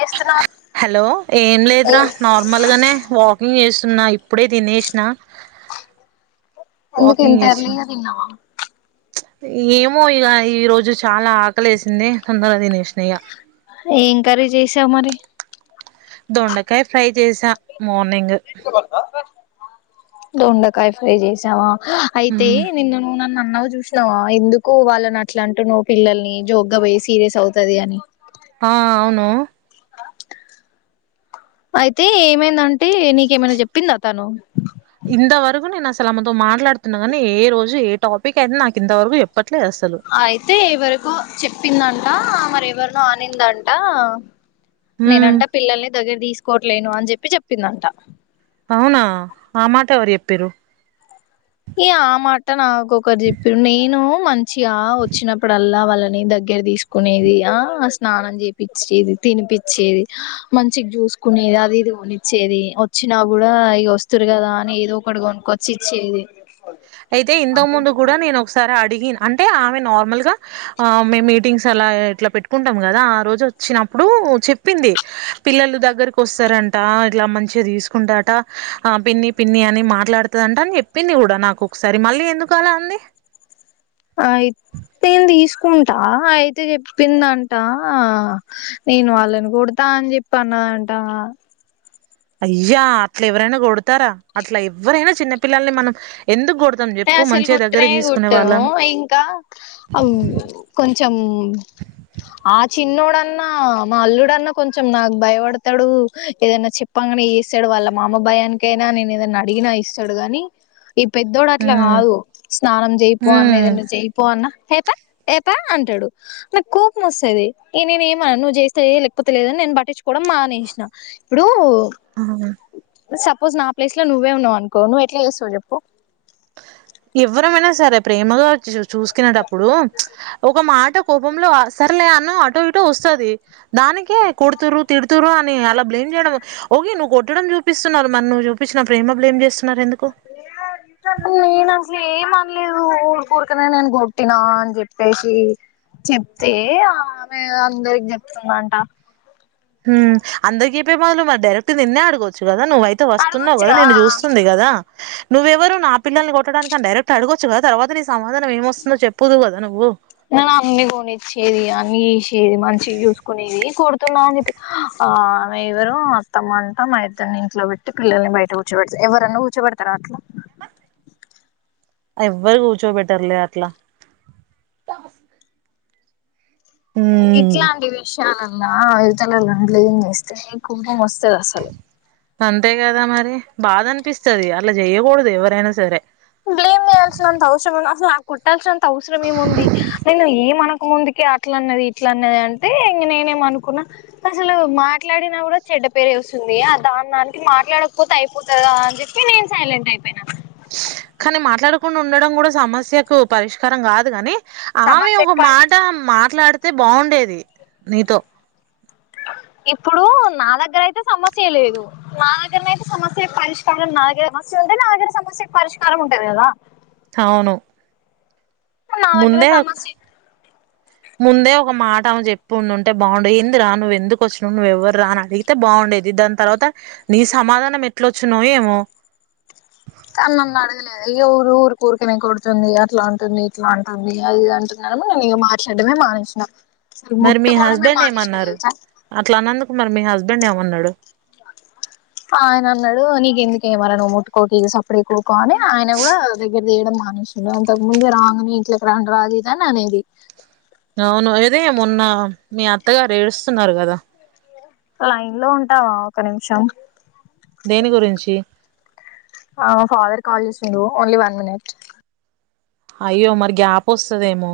చేస్తున్నావా హలో ఏం లేదురా నార్మల్ గానే వాకింగ్ చేస్ తున్నా ఇప్పుడే తినేసిన అందుకు వాకింగ్ ఇంత ఎర్లీ చేస్తున్నా గ తిన్నావా ఏమో ఇగ ఈ రోజు చాలా ఆకలేసింది తొందర తినేసిన ఇగ ఏం కర్రీ చేసావు మరి దొండకాయ ఫ్రై చేస మోన్ నింగ్ దొండకాయ ఫ్రై చేసావా అయితే ఉమ్, నిన్న నువు నన్ అన్న గు చూసినావా ఎందుకు వాళ్ళని అట్ల అంటునావ్ పిల్లల్ని జోగ్గా పోయి సీరియస్ అవుతది అని ఆ అవును అయితే ఏమైందంటే నీకేమైనా చెప్పింద తను ఇంతవరకు నేను అసలు ఆమె తో మాట్లాడుతున్నా గాని ఏ రోజు ఏ టాపిక్ అయితే నాకు ఇంతవరకు ఎప్పట్ అయితే ఎవరికో చెప్పిందన్ ట మరి ఎవరినో అనిందంట ఉమ్, నేనంటా పిల్లల్ని దగ్గర తీసుకోవట్లేను అన్ జేప్పి జేప్పిందంట అవునా ఆ మాట ఎవరు చెప్పిరు ఈ ఆ మాట నావు ఇంకొకరూ చెప్పిరు నేను మంచిగా వచ్చినప్పుడల్లా వాళ్ళని దగ్గర తీసుకునేది ఆ స్నానం చేపిచ్చేది తినిపిచ్చేది మంచిగా చూసుకునేది అది ఇది కొనిచ్చేది వచ్చినా కూడా ఇగ వస్తురు కదా అని ఏదో ఒకటి కొనుకచ్చి ఇచ్చేది అయితే ఇంతకు ముందు కూడ నేను ఒకసారి అడిగ అంటే ఆమె నార్మల్గా మేము మీటింగ్స్ అలా ఇట్లా పెట్టుకుంటాం కదా ఆ రోజు వచ్చినప్పుడు చెప్పింది పిల్లలు దగ్గరకి వస్తారంట ఇట్లా మంచిగా తీసుకుంటాట పిన్ని పిన్ని అని మాట్లాడుతుందంట అని చెప్పింది కూడా నాకు ఒకసారి మళ్ళీ ఎందుకులా అంది అయి నేను తీసుకుంటా అయితే చెప్పిందంట నేను వాళ్ళని కొడతా అని చెప్పి అన్నదాట అయ్యా అట్లా ఎవరైనా కొడుతారా అట్లా ఎవరైనా చిన్నపిల్లల్ని మనం ఎందుకు గడు అసలు కొట్టనే కొట్టను ఇంకా కొంచెం చిన్నడన్నా మా అల్లుడన్నా కొంచెం నాకు భయపడతాడు ఏదైనా చెప్పాంగానే చేస్తాడు వాళ్ళ మామ భయానికైనా నేను ఏదైనా అడిగినా ఇస్తాడు గాని ఈ పెద్ద అట్లా హ్మ్. కాదు స్నానం చెయిపోవ అన్న హ్మ్. ఏదైనా చెయిపో అన్న ఏపా అంటాడు నాకు కోపం వస్తేది నేనే ఏమ అనను నువ్వు చేస్తా లేకపోతే లేదని నేను పట్టించు కూడా మానేసిన ఇప్పుడు అవును. సపోజ్ నా ప్లేస్ లో నువ్వే ఉన్నావు అనుకో నువ్వు ఎట్లా చేస్తవవు చెప్పు ఎవ్వరమైనా సరే ప్రేమగా వచ్చ చూ చూసుకునేటప్పుడు ఒక మాట అంట కోపంలో సరలే అన్న అటో ఇటో వస్తుంది దానికీ కొడుతురు తిడుతరు అని అలా బ్లేమ్ చేయడం ఒక నువ్వు కొట్టడం చూపిస్తున్నారు మరి నువ్వు చూపించిన ప్రేమ బ్లేమ్ చేస్తున్నారు ఎందుకు నేనో అ ఏమ అనలేదు ఊడకఊరకనే నేను కొట్టినా అని చెప్పేసి చెప్తే ఆమె అందరికి చెప్తుందంట అందరికీప్పే బదులు మరి డైరెక్ట్ నిన్నే అడి చు కదా నువ్వైతే వస్తున్నావు కదా అడగొచ్చుగా నేను చూస్తుంది కదా నువ్వెవరు నా పిల్లలని కొట్టడానికి కానీ డైరక్ట్ గా అడొచ్చుదా తర్వాత సమాధానం ఏమొస్తుందో చెప్పుదువు కదా నువ్వు అ ది మంచి చూసుకునేది ఆమె ఎవరు అత్తమ్మ అంట మా ఇద్దరిని ఇంట్లో పెట్టి పిల్లల్ని బయట కూర్చోపెడతారు ఎవరన్నా కూర్చోబెడతారా అట్లా ఎవ్వరు కూర్చో పెట్టర్లే అట్లా ఇట్ల హ్మ్ అండి విషయాలు లా వితల లండ్లు ఏం చేస్తే కోపం వస్తుది అసలు అంతే కదా మరి బాధ అనిపిస్తుంది అట్లా చెయకూడదు ఎవరైనా సరే బ్లేమ్ చేయాల్సిన అంత అవసరం అసలా కొట్టాల్సి అంత అవసరం ఏముంది నేను ఏమన ముందుకి అట్ల అన్నది ఇట్ల అన్నది అంటే ఇంక నేనేమ అనుకున్నా అసలు మాట్లాడినా కూడా చెడ్డ పేరు వస్తుంది దాని దానికి మాట్లాడకపోతే అయిపోతుందా అని చెప్పి నేను సైలెంట్ అయిపోయినా కానీ మాట్లాడు డు ఉండడం కూడా సమస్యకు పరిష్కారం కాదు కాని ఆమె సమస్య ఒక పరిష్ మాట మాట్లాడుత అయితే బాగుండేది నీతో ఇప్పుడు నా దగ్గర అయితే సమస్య లేదు నా దగ్గరన అయితే సమస్య పరిష్కారం నా దగ్గర సమస్య నా దగ్గర సమస్య పరిష్కారం ఉంటది కదా అవును నా దగ్గర ముందే సమస్య ముందే ఒక మాట అ చెప్పి ఉండు ఉంటే బాగుండేది ఏంది రా నువ్వు ఎందుకు వచ్చిన నువు నువ్వుఎవర్ రా అని అడిగితే బాగుండేది దాని తర్వాత నీ సమాధానం ఎట్ల అచ్చునో ఏమో అ నన్ను అడగలేదు ఊరు ఊరి కూరికనే కొడుతుంది అట్లా అంటుంది ఇట్లా అంటుంది అది అంటుందనీ నేను ఇ మాట్లాడడమే మానేసిన అసలు మరి మీ ముట్టుకోవడమే హస్బెండ్ మానేసిన ఏమన్నారు తెలుసా అట్లా అన్నందుకు మరి మీ హస్బెడ్ హస్బెండ్ ఏమన్నాడు ఆయన ఆన్నాడు నీకు ఎందుకే మల్ల మొత్తుకోకు ఇగ సప్పుడు కానీ ఆయన కూడా దగ్గర రానియ్యడం మానేశాడు అంతకు ముందు రాంగ్నే ఇట్లకి రం రాదుదని అనేది అవును అదే మొన్న మీ అత్తగారు ఏడుస్తున్నారు కదా లైన్ లో ఉంటావా ఒక నిమిషం దేని గురించి ఆ ఫాదర్ కాల్ చేసిండూ ఓన్లీ వన్ మినిట్ అయ్యో మరి గ్యాప్ వస్తదేమో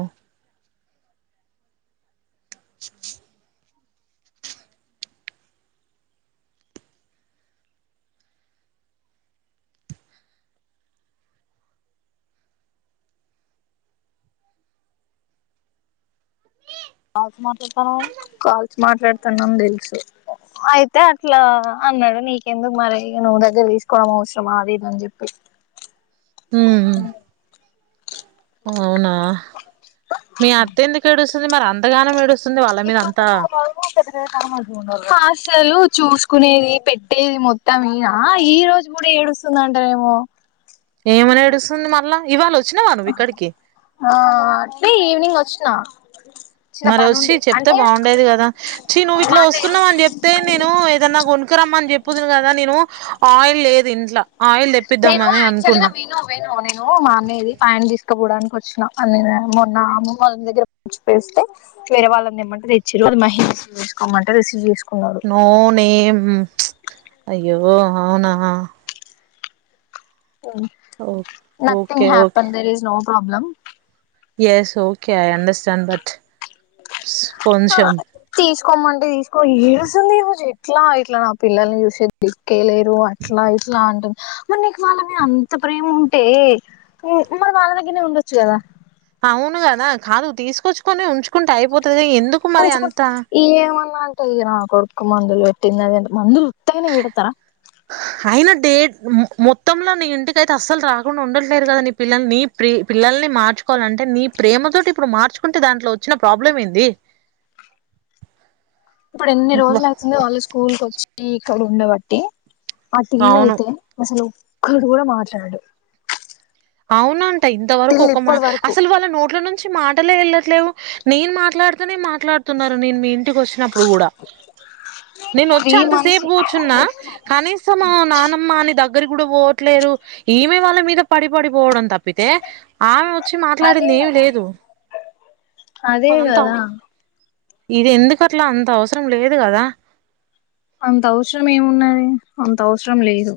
అ టమాటర్ బా కాల్ [inaudible] మాట్లాడుతున్నాని తెలిసి అయితే అట్లా అన్నాడు నీకెందుకు మరి నువ్వు దగ్గర తీసుకోవడం అవసరం ఆది ఇదని చెప్పి ఓక ఉమ్ అవునా మీ అత్త ఎందుకు ఏడుస్తుంది మరి అంతగానం ఏడుస్తుంది వాళ్ళ మీద అంతా అసలు చూసుకునేది పెట్టేది మొత్తంనా ఈ రోజు కూడా ఏడుస్తుందంటారేమో ఏమని ఏడుస్తుంది మళ్ళా ఇవాళ వచ్చినావా నువ్వు ఇక్కడికి ఆ అంటే ఈవినింగ్ వచ్చి న్నా మరి వచ్చి చెప్తే బాగుండేది కదా చ నువ్వు మా ఇట్లా అన్నయ్యది వస్తున్నావు అని చెప్తే నేను ఏదన్నా కొనుకురమ్మ అని చెప్పది కదా నేను ఆయిల్ లేదు ఇంట్లో నేను యాక్చువల్ గా విను వేను నేను మా అన్నది పైన తీసుకు కి పోవడానికి వచ్చినా మొన్న అమ్మ వాళ్ళ దగ్గర [inaudible] పేస్తే వేరే వాళ్ళను దెమ్మంటే తెచ్చిర్రు అది మహేసు [inaudible] కోమంటే రిసీవ్ చేస్ నో నేమ్ అయ్యో ఓ అవునా ఓ okay nothing happen there is no problem yes okay I understand that కొంచెం కోమంటే తీసుకో ఈ ఏడుసింది ఈ రోజు ఎట్లా ఇట్లా నా పిల్లల్ని చూసిద్ది క్కేలేరు అట్లా ఇట్లా అంటుంది మరి నీకు వాళ్ళ మీద అంత ప్రేమ ఉంటే మరి వాళ్ళ దగ్గరనే ఉండొచ్చు కదా అవును కదా కాదు తీసుకొచ్చుకని ఉంచుకుంటే అయిపోతు ఎందుకు మరి అంతా ఈ నా కొడుకు మందులు ఎట్టిందదేంత మందులు ఉుట్టగానే విడతారా అయినా డే మొత్తంలో నీ ఇంటిక అయితే అస్సలు రాకుండా ఉండట్లేరు కదా నీ పిల్లని నీ ప్రే పిల్లల్ని మార్చుకోవాలంటే నీ ప్రేమ తోటి ఇప్పుడు మార్చుకుంటే దాంట్లో వచ్చిన ప్రాబ్లం ఏంది ఇప్పుడు ఎన్ని అబ్బా! రోజులు అవుతుంది వాళ్ళు స్కూల్ క వచ్చి క్క ఉండబటి ఆట్ ఇల్ అవును. అయితే మసలు ఒక్కటి కూడా మాట్లాడు అవునం ఇంత వరకు ఒక మా అసలు వాళ్ళ నోట్ల నుంచి మాటలే వెళ్ళట్లేవు నేను మాట్లాడుతనే మాట మాట్లాడుతున్నారు నేను మీ ఇంటికి వచ్చినప్పుడు కూడా నేను వచ్చి త్రీ మంత్స్ అంతసేపు కూర్చున్నా కనీసం నానమ్మని దగ్గరి కూడా పోట్లేరు ఈమె వాళ్ళ మీద పడి పడిపోవడం తప్పితే ఆమె వచ్చి అదే మాట్లాడింది ఏమి కదా లేదు అదే అదంతా కదా ఇది ఎందుకట్లా అంత అవసరం లేదు కదా అంత అవసరం ఏమున్నది అంత అవసరం లేదు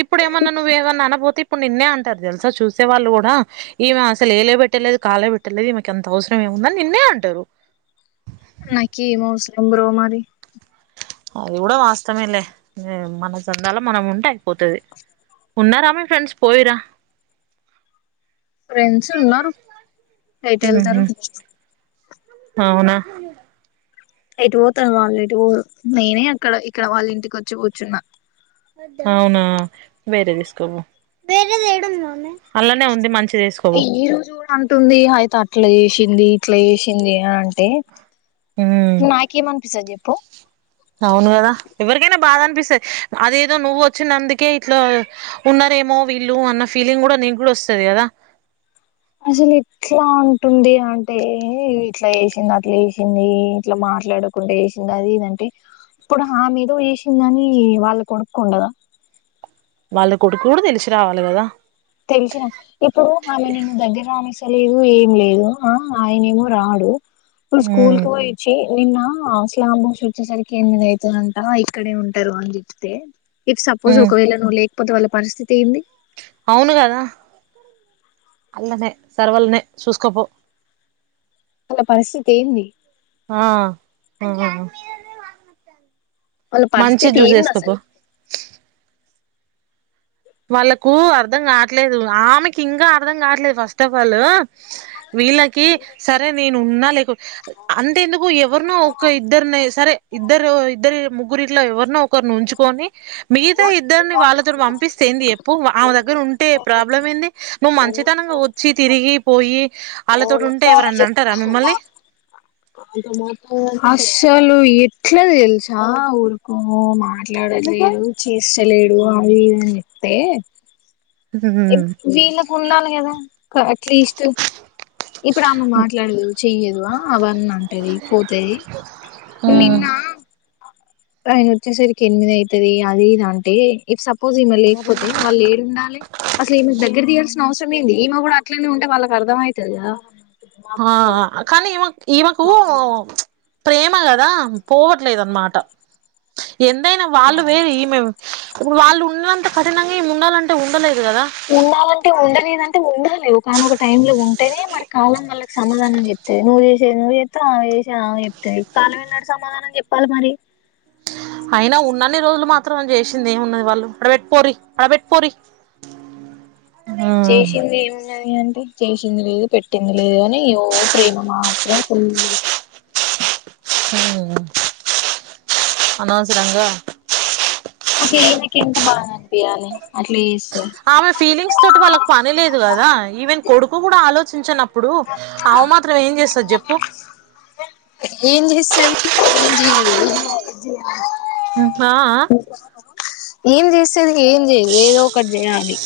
ఇప్పుడు ఏమన్నా నువ్వు ఏమన్నా అన పోతే ఇప్పుడు నిన్నే అంటారు తెలుసా చూసే వాళ్లు కూడా ఈమె అసలు ఏలే పెట్టలేదు కాలే పెట్టలేదు ఈమెకి అంత అవసరం ఏముందని నిన్నే అంటారు నాకిీ ఏం అవసరం బ్రో మరి అది కూడా వాస్తవంలే మన చందలో మనం ఉంటే అయిపోతది ఉన్నారా మీ ఫ్రెండ్స్ పోయిరా ఫ్రెండ్స్ ఉన్నారు నైట్ వెళ్తారు అవునా ఎటు పోతారు వాళ్లు ఎటు పోరు నేనే అక్కడ ఇక్కడవాళ్ల ఇంటికి వచ్చి కూర్చున్నా అవునా వేరే తీసుకో పో అల్లానే ఉంది మంచి ఈ రోజు కూడా అంటుంది అయితే ఇట్లా చేసింది ఇట్లా చేసింది అంటే నాకు ఏమనిపిస్తది చెప్పు ప్పు అవును కదా ఎవరికైనా బాద అని పిస్తుంది అదేదో నువ్వు వచ్చినందుకే ఇట్లా ఉన్నారేమో వీళ్లు అన్న ఫీలింగ్ కూడా నీకు కూడా వస్తది కదా అసలు ఎట్లా అంటుంది అంటే ఇట్లా చేసింది అట్లా చేసింది ఇట్లా మాట్లాడకుండా చేసింది అది ఇదంటే ఇప్పుడు ఆమేదో చేసిందని వాళ్ళ కొడుకు ఉండదా వాళ్ల కొడుకు కూడా తెలిసి రావాలి కదా తెలిసిన ఇప్పుడు ఆమె నిన్ను దగ్గర రానిస్త లేదు ఏం లేదు అ ఆయన ఏమో రాడు ఇప్పుడు స్కూల్ ఉమ్ కి పోయిచ్చి నిన్న ఆ స్లాంబ్ బోష్ వచ్చేసరికి ఎనిమిది అయితదంట ఇక్కడే ఉంటారు అని చెప్తే ఇఫ్ సపోజు ఒకవేళ నువ్ లే పోతే వాల పరిస్థితి ఏంది అవ్ ను కదా అల్లనే సర్వల్ నే చూస్ కోపో అలా పరిస్థితి ఏంది అ ఉమ్ ఆపిల్ మా వాల పరిస్థితి ఏంది అసల్ వాళ్లకు అర్ధం గాట్లేదు ఆమెకి ఇంకా అర్ధం గాట్లేదు ఫస్ట్ ఆఫ్ ఆల్ వీళ్లకి సరే నేను ఉన్నా లేక అంత ఎందుకు ఎవరునో ఒక ఇద్దర్ని సరే ఇద్దరు ఇద్దరి ముగ్ రిట్లో ఎవర్ ర్నో ఒకరిని ఉంచుకొని మితా ఇద్దరిని వాళ్ళతోటి పంపిస్ ఏంది చెప్పు ఆమె దగ్గర ఉంటే ప్రాబ్లం ఏంది నువ్వు మంచితనంగా వచ్చి తిరిగి పోయి వాళ్ళతోటి ఉంటే తరువాత్ ఎవరన్నా అంటారా చెప్తా మిమ్మల్ని అసలు ఎట్లా తెలుసా ఊరుకో మాట్లాడట్లేదు చేస్తలేడు అవి ఇవి చెప్తే ఏ వీళ్ళకు ఉండాలి కదా, అట్లీస్ట్ ఇప్పుడు ఆమే మాట్లాడదు చెయ్యదు అ అవన్నీ అంటది పోతది నిన్న ఆయన వచ్చేసరికి ఎనిమిది అయితది అది ఇది అంటే ఇఫ్ సపోజ్ ఈమె లేకపోతే వాళ్లు ఏడుండాలి, అసలు ఈమెకు దగ్గర తీయాల్సిన అవసరం ఏంది ఈమె కూడా అట్లనే ఉంటే వాళ్లకి అర్థం అయితది కదా. ఆ అ కానీ ఈమె ఈమెకు ప్రేమ కదా పోవట్లేదన్ మాట ఎందైన వాళ్ళు వేరు ఈ మే వాళ్ళు ఉంనంత కఠినం ఇమే ఉండాలంటే ఉండలేదు కదా ఉండాలంటే ఉండలేదన్ అంటే ఉండలేదు కాని ఒకనొక టైమ్ లో ఉంటేనే మరి కాలం వాళ్ళకి సమాధానం చెప్తది. నువ్వు చేసేది నువ్వు చేస్తవు ఆమే చేసేది ఆమె చెప్తది కాలం ఎన్నాడు సమాధానం చెప్పాలి మరి అయినా ఉన్నన్ని రోజులు మాత్రం చేసింది ఏమున్నది వాళ్ళు అడ్ పెట్టుపోరి అడ్ పెట్టుపోరి చేసింది ఏమున్న ఊ అంటే చేసింది లేదు పెట్టింది లేదు అని ఓ ప్రేమ మాత్రం ఫుల్గా హు అనవస రంగా అసల ఈమే కేఎంత బాదనిపియాలే అట్లిస్ ఆమె ఫీలింగ్స్ తోటి వాళ్ళకి పని లేదు గదా ఈవెన్ కొడుకు గూడ ఆలోచ్ చున్ చనప్ ఇప్పుడు ఆవు మాత్రం ఏం చేస్తంది జేప్పు ఏం జెస్తాది ఏం జేయదు హ్మ్ అ ఆ ఏం జెస్ చెల్ హెమ్ జెయదు ఏదో ఒకటి జెయాలి